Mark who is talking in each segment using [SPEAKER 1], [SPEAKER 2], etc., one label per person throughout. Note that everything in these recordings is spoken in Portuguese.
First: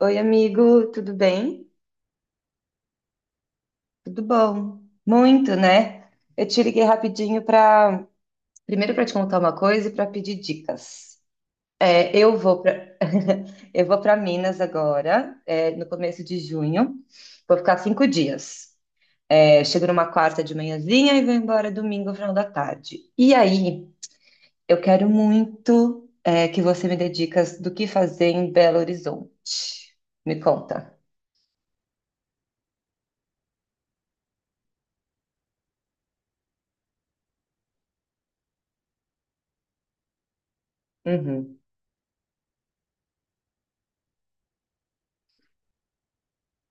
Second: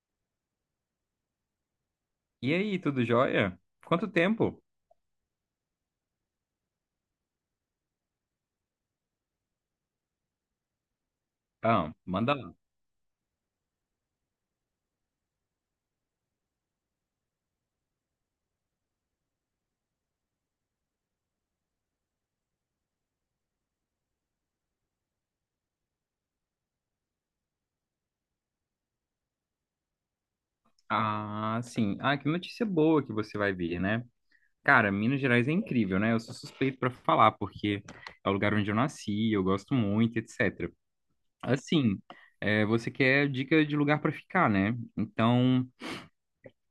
[SPEAKER 1] Oi, amigo, tudo bem?
[SPEAKER 2] E aí, tudo jóia? Quanto
[SPEAKER 1] Tudo
[SPEAKER 2] tempo?
[SPEAKER 1] bom? Muito, né? Eu te liguei rapidinho para, primeiro para te contar uma coisa e para pedir dicas.
[SPEAKER 2] Ah,
[SPEAKER 1] É,
[SPEAKER 2] manda
[SPEAKER 1] eu
[SPEAKER 2] lá.
[SPEAKER 1] vou para eu vou para Minas agora, é, no começo de junho. Vou ficar 5 dias. É, chego numa quarta de manhãzinha e vou embora domingo, ao final da tarde. E aí, eu quero muito, é, que você me dê dicas do que fazer em Belo Horizonte. Me conta.
[SPEAKER 2] Ah, sim. Ah, que notícia boa que você vai ver, né? Cara, Minas Gerais é incrível, né? Eu sou suspeito pra falar, porque é o lugar onde eu nasci, eu gosto muito, etc.
[SPEAKER 1] Uhum.
[SPEAKER 2] Assim, você quer dica de lugar pra ficar, né? Então,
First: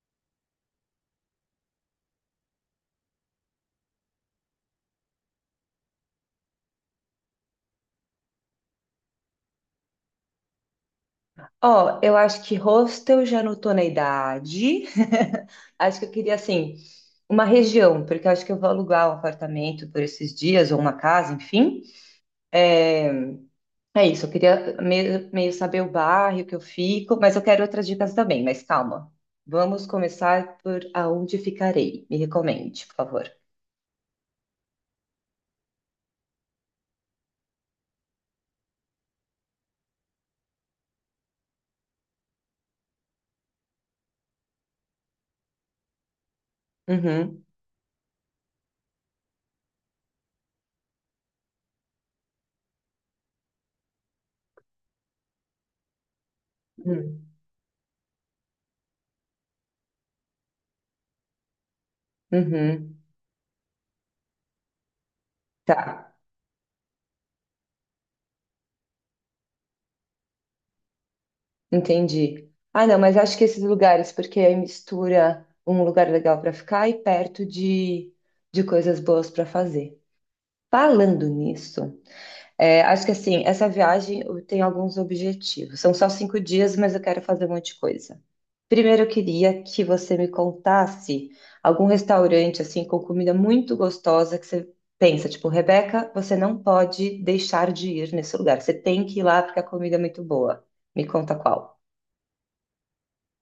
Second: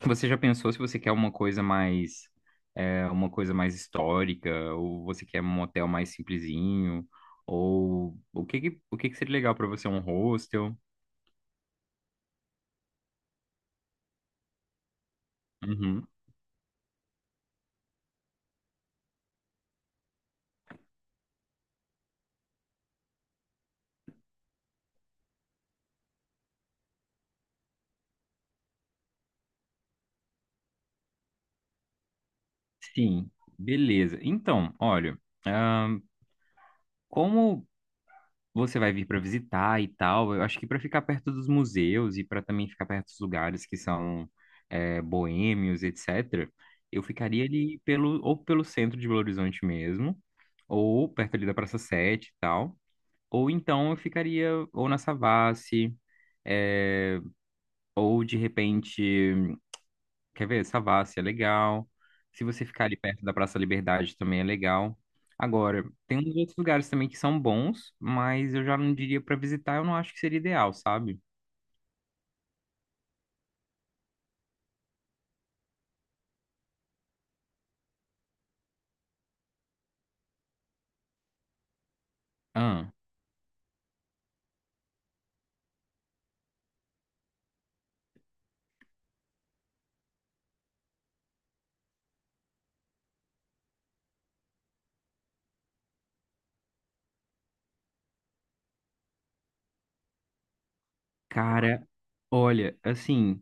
[SPEAKER 2] você já pensou se você quer uma coisa mais histórica, ou você quer um hotel mais simplesinho, ou o que que seria legal pra você, um hostel?
[SPEAKER 1] Ó, eu acho que hostel já não tô na idade. Acho que
[SPEAKER 2] Uhum.
[SPEAKER 1] eu queria, assim, uma região, porque eu acho que eu vou alugar um apartamento por esses dias, ou uma casa, enfim. É, é isso, eu queria meio saber o bairro que eu fico, mas eu quero outras dicas também, mas calma. Vamos começar por aonde ficarei. Me recomende, por
[SPEAKER 2] Sim,
[SPEAKER 1] favor.
[SPEAKER 2] beleza. Então, olha, ahn, como você vai vir para visitar e tal, eu acho que para ficar perto dos museus e para também ficar perto dos lugares que são boêmios, etc., eu
[SPEAKER 1] Uhum.
[SPEAKER 2] ficaria ali pelo, ou pelo centro de Belo Horizonte mesmo, ou perto ali da Praça Sete e tal, ou então eu ficaria ou na Savassi, é,
[SPEAKER 1] Uhum.
[SPEAKER 2] ou de repente. Quer ver? Savassi é legal. Se você ficar ali
[SPEAKER 1] Uhum.
[SPEAKER 2] perto da Praça Liberdade também é legal. Agora, tem
[SPEAKER 1] Tá.
[SPEAKER 2] uns outros lugares também que são bons, mas eu já não diria pra visitar, eu não acho que seria ideal, sabe?
[SPEAKER 1] Entendi. Ah, não, mas acho que esses lugares, porque aí mistura um lugar legal para ficar e perto de coisas boas para fazer. Falando nisso, é,
[SPEAKER 2] Ah,
[SPEAKER 1] acho que assim, essa viagem eu tenho alguns objetivos. São só 5 dias, mas eu quero fazer um monte de coisa. Primeiro, eu queria que você me contasse algum restaurante assim com comida muito gostosa que você pensa, tipo, Rebeca, você não pode deixar de ir nesse lugar. Você tem que ir lá porque a comida é muito boa. Me conta qual.
[SPEAKER 2] cara, olha, assim,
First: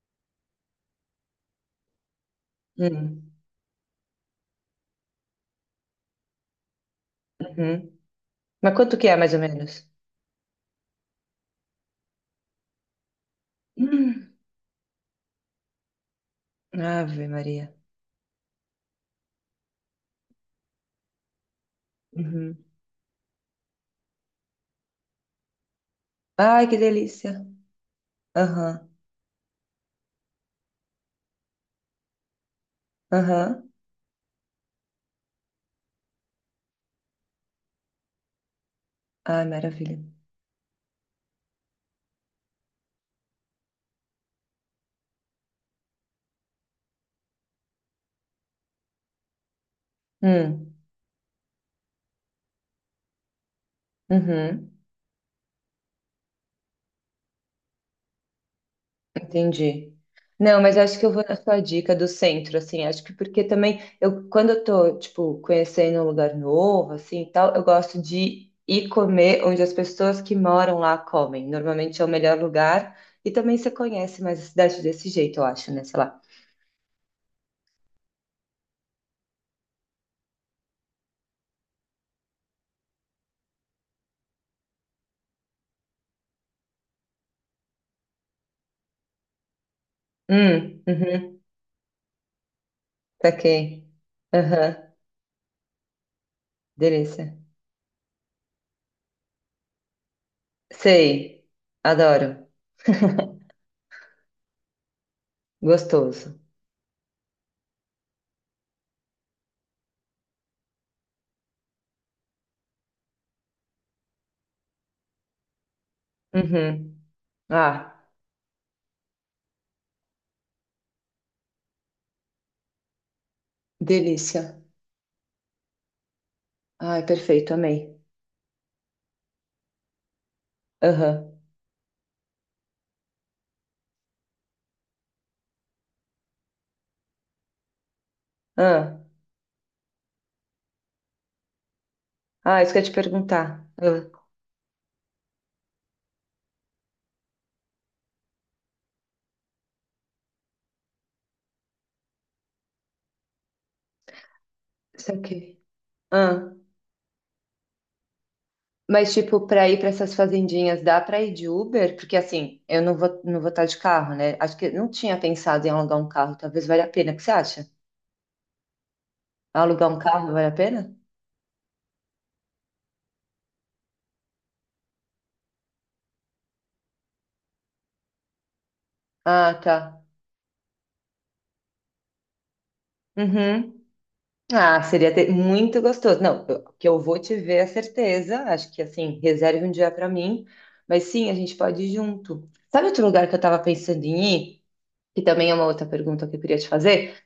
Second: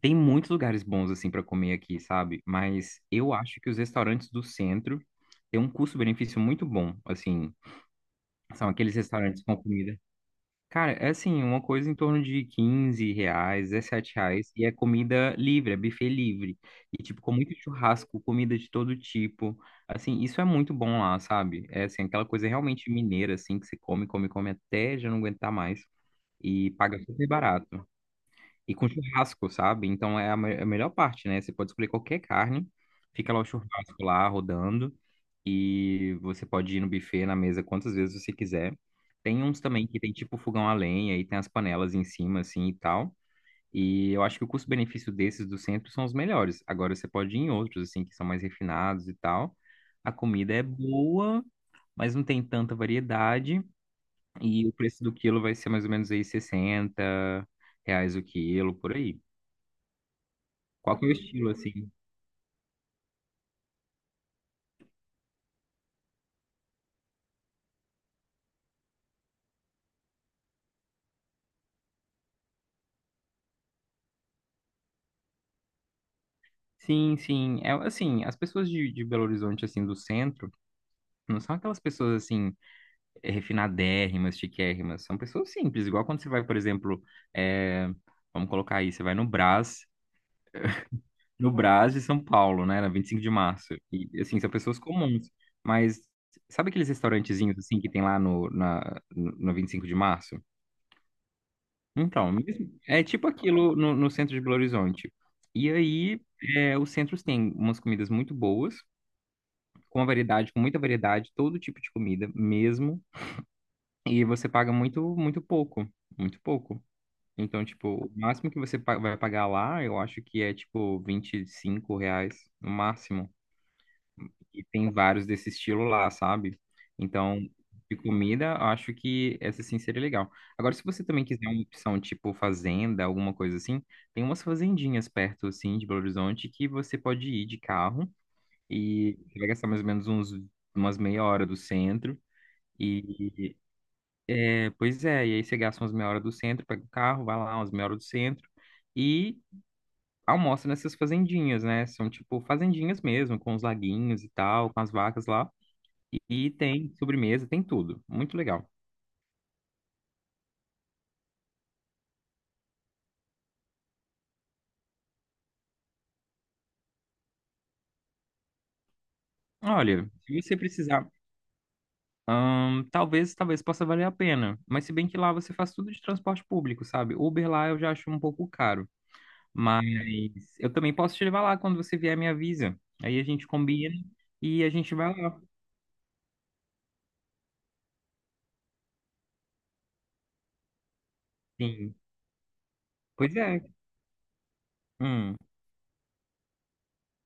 [SPEAKER 2] tem muitos lugares bons assim pra comer aqui, sabe? Mas
[SPEAKER 1] Hum.
[SPEAKER 2] eu acho que os restaurantes do centro têm um custo-benefício muito bom, assim.
[SPEAKER 1] Uhum.
[SPEAKER 2] São
[SPEAKER 1] Mas
[SPEAKER 2] aqueles
[SPEAKER 1] quanto que é, mais ou
[SPEAKER 2] restaurantes com
[SPEAKER 1] menos?
[SPEAKER 2] comida. Cara, é assim, uma coisa em torno de 15 reais, 17
[SPEAKER 1] Hum.
[SPEAKER 2] reais, e é comida livre, é buffet livre. E, tipo,
[SPEAKER 1] Ave
[SPEAKER 2] com muito
[SPEAKER 1] Maria.
[SPEAKER 2] churrasco, comida de todo tipo. Assim, isso é muito bom lá, sabe? É, assim, aquela coisa
[SPEAKER 1] Uhum.
[SPEAKER 2] realmente mineira, assim, que você come, come, come até já não aguentar mais.
[SPEAKER 1] Ai,
[SPEAKER 2] E
[SPEAKER 1] que
[SPEAKER 2] paga super
[SPEAKER 1] delícia.
[SPEAKER 2] barato. E com
[SPEAKER 1] Aham,
[SPEAKER 2] churrasco, sabe? Então é é a melhor parte, né? Você pode escolher qualquer carne, fica lá o
[SPEAKER 1] aham.
[SPEAKER 2] churrasco lá rodando e você pode ir no buffet, na mesa, quantas vezes você quiser. Tem
[SPEAKER 1] Ai,
[SPEAKER 2] uns também
[SPEAKER 1] maravilha.
[SPEAKER 2] que tem tipo fogão a lenha e tem as panelas em cima, assim e tal. E eu acho que o custo-benefício desses do centro são os melhores. Agora você pode ir em outros, assim, que são mais refinados e tal. A comida é
[SPEAKER 1] Hum.
[SPEAKER 2] boa, mas não tem tanta variedade. E
[SPEAKER 1] Uhum.
[SPEAKER 2] o preço do quilo vai ser mais ou menos aí 60 reais o quilo, por aí.
[SPEAKER 1] Entendi. Não, mas
[SPEAKER 2] Qual
[SPEAKER 1] acho que
[SPEAKER 2] que é
[SPEAKER 1] eu
[SPEAKER 2] o
[SPEAKER 1] vou na
[SPEAKER 2] estilo,
[SPEAKER 1] sua
[SPEAKER 2] assim?
[SPEAKER 1] dica do centro, assim, acho que porque também eu, quando eu tô, tipo, conhecendo um lugar novo, assim, e tal, eu gosto de ir comer onde as pessoas que moram lá comem. Normalmente é o melhor lugar e também você conhece mais a cidade desse jeito, eu acho, né? Sei lá.
[SPEAKER 2] Sim, sim. É, assim, as pessoas de Belo Horizonte, assim, do centro, não são aquelas pessoas, assim, refinadérrimas, chiquérrimas. São pessoas simples. Igual quando você vai, por exemplo, eh, vamos colocar aí, você vai no Brás,
[SPEAKER 1] Uhum.
[SPEAKER 2] no Brás de São Paulo, né, na 25 de
[SPEAKER 1] Saquei.
[SPEAKER 2] março. E, assim, são pessoas
[SPEAKER 1] Aham.
[SPEAKER 2] comuns. Mas sabe aqueles
[SPEAKER 1] Delícia.
[SPEAKER 2] restaurantezinhos, assim, que tem lá no 25 de março?
[SPEAKER 1] Sei.
[SPEAKER 2] Então,
[SPEAKER 1] Adoro.
[SPEAKER 2] é tipo aquilo no centro de Belo Horizonte. E aí,
[SPEAKER 1] Gostoso.
[SPEAKER 2] os centros têm umas comidas muito boas, com uma variedade, com muita variedade, todo tipo de comida mesmo, e você paga muito, muito pouco, muito pouco.
[SPEAKER 1] Uhum.
[SPEAKER 2] Então, tipo,
[SPEAKER 1] Ah,
[SPEAKER 2] o máximo que você vai pagar lá, eu acho que é, tipo, 25 reais, no máximo.
[SPEAKER 1] delícia.
[SPEAKER 2] E tem vários desse estilo lá, sabe?
[SPEAKER 1] Ai,
[SPEAKER 2] Então,
[SPEAKER 1] perfeito. Amei.
[SPEAKER 2] de comida, eu acho que essa, sim, seria legal. Agora, se você também
[SPEAKER 1] Aham.
[SPEAKER 2] quiser uma opção, tipo, fazenda, alguma coisa assim, tem umas fazendinhas perto, assim, de Belo Horizonte, que você pode ir de carro
[SPEAKER 1] Ah.
[SPEAKER 2] e você vai gastar mais ou menos uns, umas meia hora do centro.
[SPEAKER 1] Ah, isso que eu ia te
[SPEAKER 2] E
[SPEAKER 1] perguntar. Ah,
[SPEAKER 2] é, pois é, e aí você gasta umas meia hora do centro, pega o carro, vai lá umas meia hora do centro e almoça nessas fazendinhas, né? São tipo fazendinhas mesmo, com os laguinhos e tal, com as vacas lá.
[SPEAKER 1] saquei.
[SPEAKER 2] E
[SPEAKER 1] Ah.
[SPEAKER 2] tem sobremesa, tem tudo. Muito legal.
[SPEAKER 1] Mas, tipo, pra ir pra essas fazendinhas, dá pra ir de Uber? Porque, assim, eu não vou, não vou estar de carro, né? Acho que eu não tinha pensado em alugar um carro. Talvez valha a pena. O que você acha? Alugar um
[SPEAKER 2] Olha,
[SPEAKER 1] carro
[SPEAKER 2] se
[SPEAKER 1] vale a
[SPEAKER 2] você
[SPEAKER 1] pena?
[SPEAKER 2] precisar, talvez possa valer a pena. Mas se bem que lá você faz tudo de transporte público, sabe? Uber lá eu já acho um pouco caro.
[SPEAKER 1] Ah,
[SPEAKER 2] Mas
[SPEAKER 1] tá.
[SPEAKER 2] eu também posso te levar lá quando você vier, me avisa. Aí a gente
[SPEAKER 1] Uhum.
[SPEAKER 2] combina e a
[SPEAKER 1] Ah,
[SPEAKER 2] gente vai lá.
[SPEAKER 1] muito gostoso. Não, que eu vou te ver é certeza. Acho que assim, reserve um dia para mim. Mas sim, a gente pode ir
[SPEAKER 2] Sim.
[SPEAKER 1] junto. Sabe outro lugar que
[SPEAKER 2] Pois
[SPEAKER 1] eu tava
[SPEAKER 2] é.
[SPEAKER 1] pensando em ir? Que
[SPEAKER 2] Hum.
[SPEAKER 1] também é uma outra pergunta que eu queria te fazer?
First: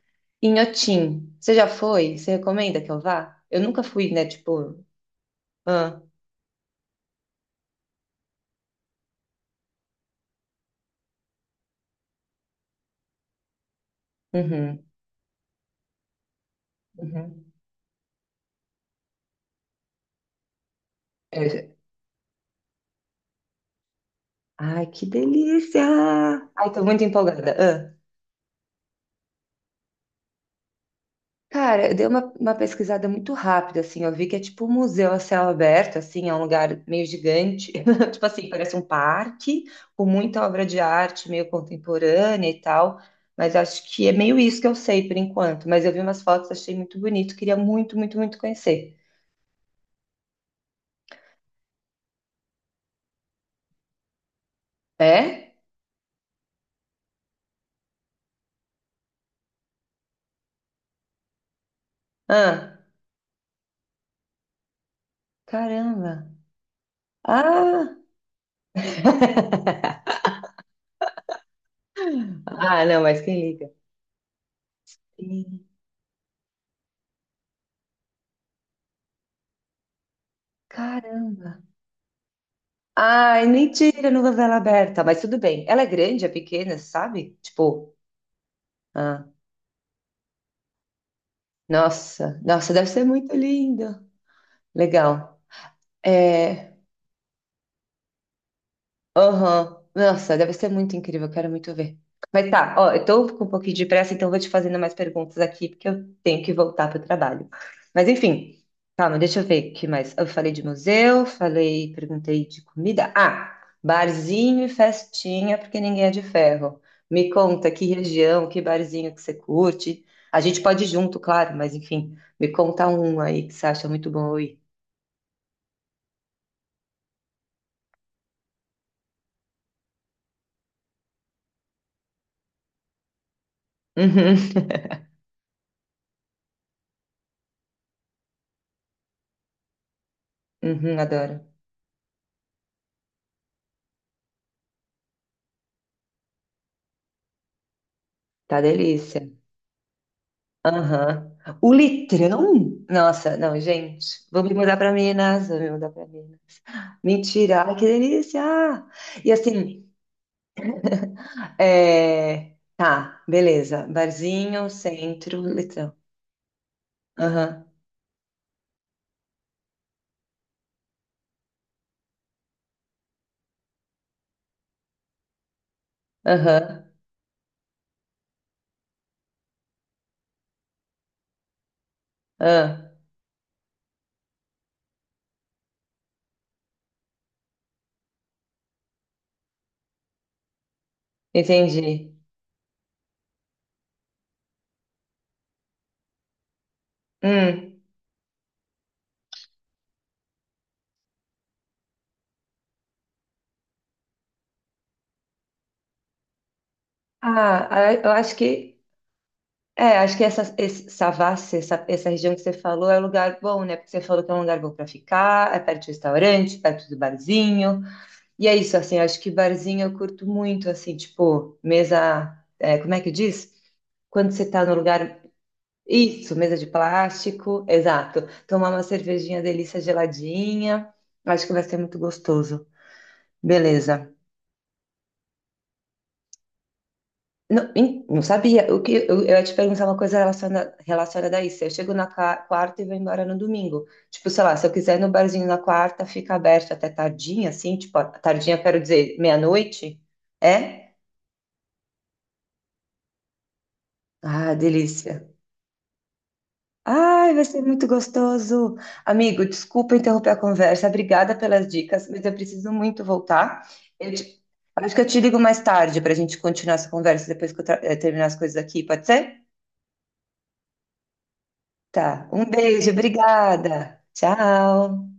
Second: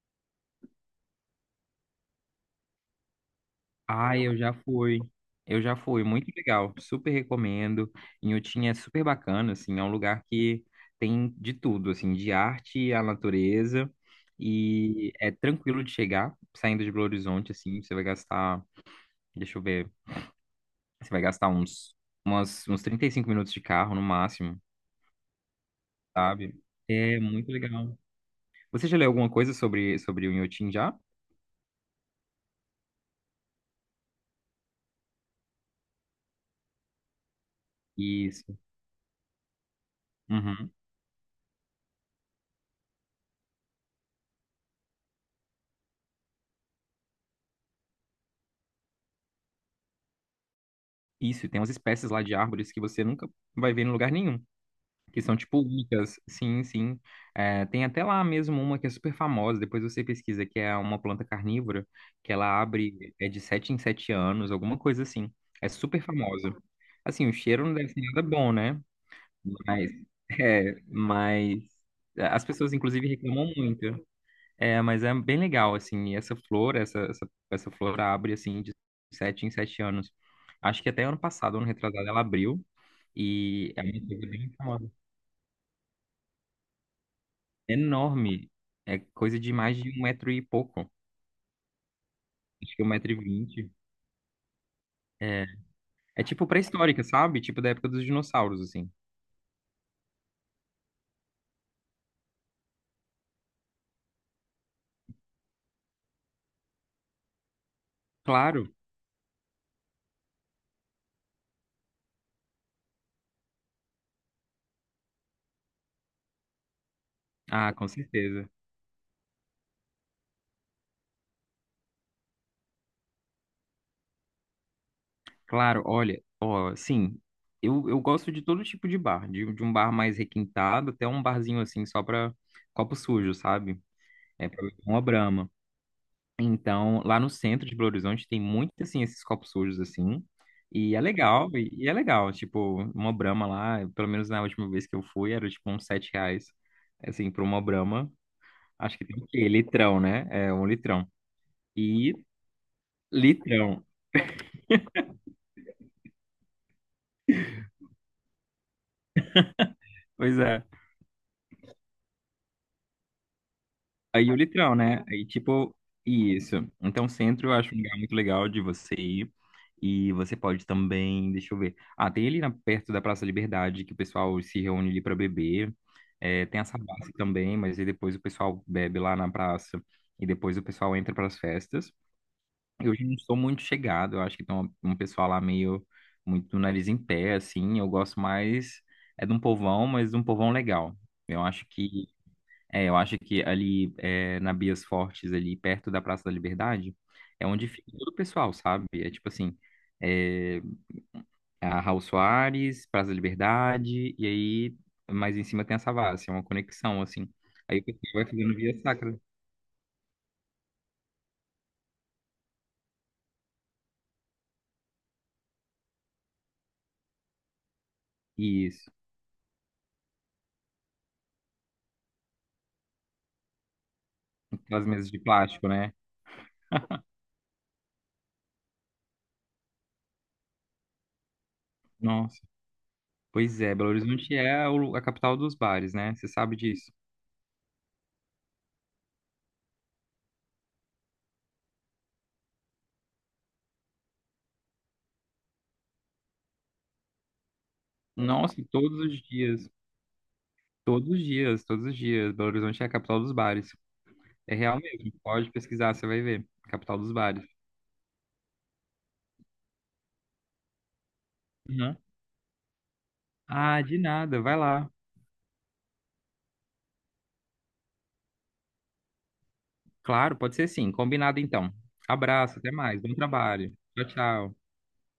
[SPEAKER 1] Inhotim. Você já foi? Você recomenda que eu vá? Eu nunca fui,
[SPEAKER 2] Ai,
[SPEAKER 1] né?
[SPEAKER 2] eu já
[SPEAKER 1] Tipo,
[SPEAKER 2] fui. Eu já
[SPEAKER 1] ah,
[SPEAKER 2] fui, muito legal. Super recomendo. Inhotim é super bacana, assim, é um lugar que tem de tudo, assim, de arte à natureza.
[SPEAKER 1] uhum,
[SPEAKER 2] E é tranquilo de chegar, saindo de Belo
[SPEAKER 1] uhum.
[SPEAKER 2] Horizonte, assim, você vai gastar, deixa eu ver, você vai gastar
[SPEAKER 1] Eu-
[SPEAKER 2] uns 35 minutos de carro no máximo,
[SPEAKER 1] Ai, que delícia!
[SPEAKER 2] sabe?
[SPEAKER 1] Ai, tô muito
[SPEAKER 2] É muito
[SPEAKER 1] empolgada.
[SPEAKER 2] legal. Você já leu alguma coisa sobre o Inhotim já?
[SPEAKER 1] Cara, eu dei uma pesquisada muito rápida, assim, eu vi que é tipo um museu a céu aberto, assim, é um lugar meio gigante, tipo assim,
[SPEAKER 2] Isso.
[SPEAKER 1] parece um parque, com muita obra
[SPEAKER 2] Uhum.
[SPEAKER 1] de arte, meio contemporânea e tal, mas acho que é meio isso que eu sei por enquanto, mas eu vi umas fotos, achei muito bonito, queria muito, muito, muito conhecer.
[SPEAKER 2] Isso, e tem umas espécies lá de árvores que você nunca vai ver em lugar nenhum, que são
[SPEAKER 1] É?
[SPEAKER 2] tipo únicas. Sim, sim. É, tem até lá mesmo uma que é super famosa, depois você pesquisa, que é uma planta carnívora, que ela
[SPEAKER 1] Ah,
[SPEAKER 2] abre é de 7 em 7 anos, alguma coisa assim. É super
[SPEAKER 1] caramba.
[SPEAKER 2] famosa. Assim, o cheiro não deve
[SPEAKER 1] Ah,
[SPEAKER 2] ser nada bom, né? Mas, mas as pessoas
[SPEAKER 1] ah, não,
[SPEAKER 2] inclusive
[SPEAKER 1] mas quem
[SPEAKER 2] reclamam
[SPEAKER 1] liga?
[SPEAKER 2] muito. É, mas é bem
[SPEAKER 1] Sim.
[SPEAKER 2] legal, assim, e essa flor, essa flor abre, assim, de sete em sete anos. Acho que até ano passado,
[SPEAKER 1] Caramba.
[SPEAKER 2] ano retrasado, ela abriu,
[SPEAKER 1] Ai,
[SPEAKER 2] e é uma
[SPEAKER 1] mentira, não
[SPEAKER 2] coisa bem
[SPEAKER 1] novela
[SPEAKER 2] famosa.
[SPEAKER 1] aberta, mas tudo bem. Ela é grande, é pequena, sabe? Tipo,
[SPEAKER 2] Enorme, é
[SPEAKER 1] ah,
[SPEAKER 2] coisa de mais de um metro e pouco,
[SPEAKER 1] nossa, nossa,
[SPEAKER 2] acho que
[SPEAKER 1] deve
[SPEAKER 2] um
[SPEAKER 1] ser
[SPEAKER 2] metro e
[SPEAKER 1] muito
[SPEAKER 2] vinte.
[SPEAKER 1] lindo. Legal.
[SPEAKER 2] É, é tipo
[SPEAKER 1] É,
[SPEAKER 2] pré-histórica, sabe? Tipo da época dos dinossauros, assim.
[SPEAKER 1] aham. Nossa, deve ser muito incrível, quero muito ver. Mas tá, ó, eu tô com um pouquinho de pressa, então eu vou te fazendo mais perguntas aqui, porque eu tenho que voltar pro trabalho. Mas enfim,
[SPEAKER 2] Claro,
[SPEAKER 1] calma, deixa eu ver o que mais. Eu falei de museu, falei, perguntei de comida. Ah, barzinho e festinha, porque ninguém é de ferro. Me conta
[SPEAKER 2] ah,
[SPEAKER 1] que
[SPEAKER 2] com
[SPEAKER 1] região,
[SPEAKER 2] certeza.
[SPEAKER 1] que barzinho que você curte. A gente pode ir junto, claro, mas enfim, me conta um aí que você acha muito bom eu ir.
[SPEAKER 2] Claro, olha, ó, sim, eu gosto de todo tipo de bar, de um bar mais requintado até um barzinho, assim, só pra copo sujo, sabe?
[SPEAKER 1] Uhum,
[SPEAKER 2] É pra beber uma Brahma. Então, lá no centro de Belo Horizonte tem muito, assim, esses copos sujos, assim. E
[SPEAKER 1] uhum,
[SPEAKER 2] é
[SPEAKER 1] adoro.
[SPEAKER 2] legal, e é legal. Tipo, uma Brahma lá, pelo menos na última vez que eu fui, era tipo uns sete reais, assim, pra uma Brahma.
[SPEAKER 1] Tá
[SPEAKER 2] Acho que tem
[SPEAKER 1] delícia.
[SPEAKER 2] o quê? Litrão, né? É, um litrão.
[SPEAKER 1] Aham. O
[SPEAKER 2] E
[SPEAKER 1] litrão? Nossa, não,
[SPEAKER 2] litrão.
[SPEAKER 1] gente. Vou me mudar pra Minas, vou me mudar pra Minas. Mentira, ai, que delícia! E assim,
[SPEAKER 2] Pois é.
[SPEAKER 1] é... tá, beleza.
[SPEAKER 2] Aí o
[SPEAKER 1] Barzinho,
[SPEAKER 2] litoral, né? Aí,
[SPEAKER 1] centro,
[SPEAKER 2] tipo,
[SPEAKER 1] litrão.
[SPEAKER 2] isso. Então, centro eu
[SPEAKER 1] Aham,
[SPEAKER 2] acho um lugar muito legal de você ir. E você pode também, deixa eu ver. Ah, tem ali na, perto da Praça Liberdade que o pessoal se reúne ali para beber. É, tem a
[SPEAKER 1] aham,
[SPEAKER 2] Savassi também, mas aí depois o pessoal bebe lá na praça e depois o pessoal entra para as festas.
[SPEAKER 1] ah,
[SPEAKER 2] Eu já não sou muito chegado, eu acho que tem um, pessoal lá meio muito nariz em pé, assim. Eu gosto mais é de um povão, mas de um povão legal. Eu acho que
[SPEAKER 1] entendi.
[SPEAKER 2] eu acho que ali é, na Bias Fortes, ali perto da Praça da Liberdade, é onde
[SPEAKER 1] Hum.
[SPEAKER 2] fica todo o pessoal, sabe? É tipo assim, é, a Raul Soares, Praça da Liberdade, e aí mais em cima tem a Savassi, é uma conexão, assim.
[SPEAKER 1] Ah,
[SPEAKER 2] Aí o
[SPEAKER 1] ah, eu
[SPEAKER 2] pessoal vai
[SPEAKER 1] acho
[SPEAKER 2] fazendo
[SPEAKER 1] que,
[SPEAKER 2] via sacra.
[SPEAKER 1] Savassi, essa região que você falou é um lugar bom, né? Porque você falou que é um lugar bom para ficar, é perto do restaurante, perto do barzinho. E é isso,
[SPEAKER 2] Isso,
[SPEAKER 1] assim, acho que barzinho eu curto muito, assim, tipo, mesa, é, como é que diz? Quando você tá no
[SPEAKER 2] aquelas mesas de
[SPEAKER 1] lugar,
[SPEAKER 2] plástico, né?
[SPEAKER 1] isso, mesa de plástico, exato. Tomar uma cervejinha delícia geladinha, acho que vai ser muito
[SPEAKER 2] Nossa,
[SPEAKER 1] gostoso.
[SPEAKER 2] pois é, Belo
[SPEAKER 1] Beleza.
[SPEAKER 2] Horizonte é a capital dos bares, né? Você sabe disso?
[SPEAKER 1] Não, não sabia, o que eu ia te perguntar uma coisa relacionada a isso. Eu chego na quarta e vou embora no domingo. Tipo, sei lá, se eu quiser ir no barzinho na quarta, fica aberto até tardinha, assim, tipo, tardinha,
[SPEAKER 2] Nossa,
[SPEAKER 1] eu
[SPEAKER 2] e
[SPEAKER 1] quero
[SPEAKER 2] todos
[SPEAKER 1] dizer,
[SPEAKER 2] os dias,
[SPEAKER 1] meia-noite, é?
[SPEAKER 2] todos os dias, todos os dias, Belo Horizonte é a capital dos bares.
[SPEAKER 1] Ah,
[SPEAKER 2] É real mesmo.
[SPEAKER 1] delícia.
[SPEAKER 2] Pode pesquisar, você vai ver. Capital dos
[SPEAKER 1] Ai, vai
[SPEAKER 2] bares.
[SPEAKER 1] ser muito gostoso. Amigo, desculpa interromper a conversa. Obrigada pelas
[SPEAKER 2] Uhum.
[SPEAKER 1] dicas, mas eu preciso muito voltar.
[SPEAKER 2] Ah, de
[SPEAKER 1] Eu
[SPEAKER 2] nada.
[SPEAKER 1] te-
[SPEAKER 2] Vai lá.
[SPEAKER 1] Acho que eu te ligo mais tarde para a gente continuar essa conversa depois que eu terminar as coisas aqui, pode ser?
[SPEAKER 2] Claro, pode ser sim. Combinado então.
[SPEAKER 1] Tá. Um
[SPEAKER 2] Abraço, até
[SPEAKER 1] beijo,
[SPEAKER 2] mais. Bom trabalho.
[SPEAKER 1] obrigada.
[SPEAKER 2] Tchau, tchau.
[SPEAKER 1] Tchau.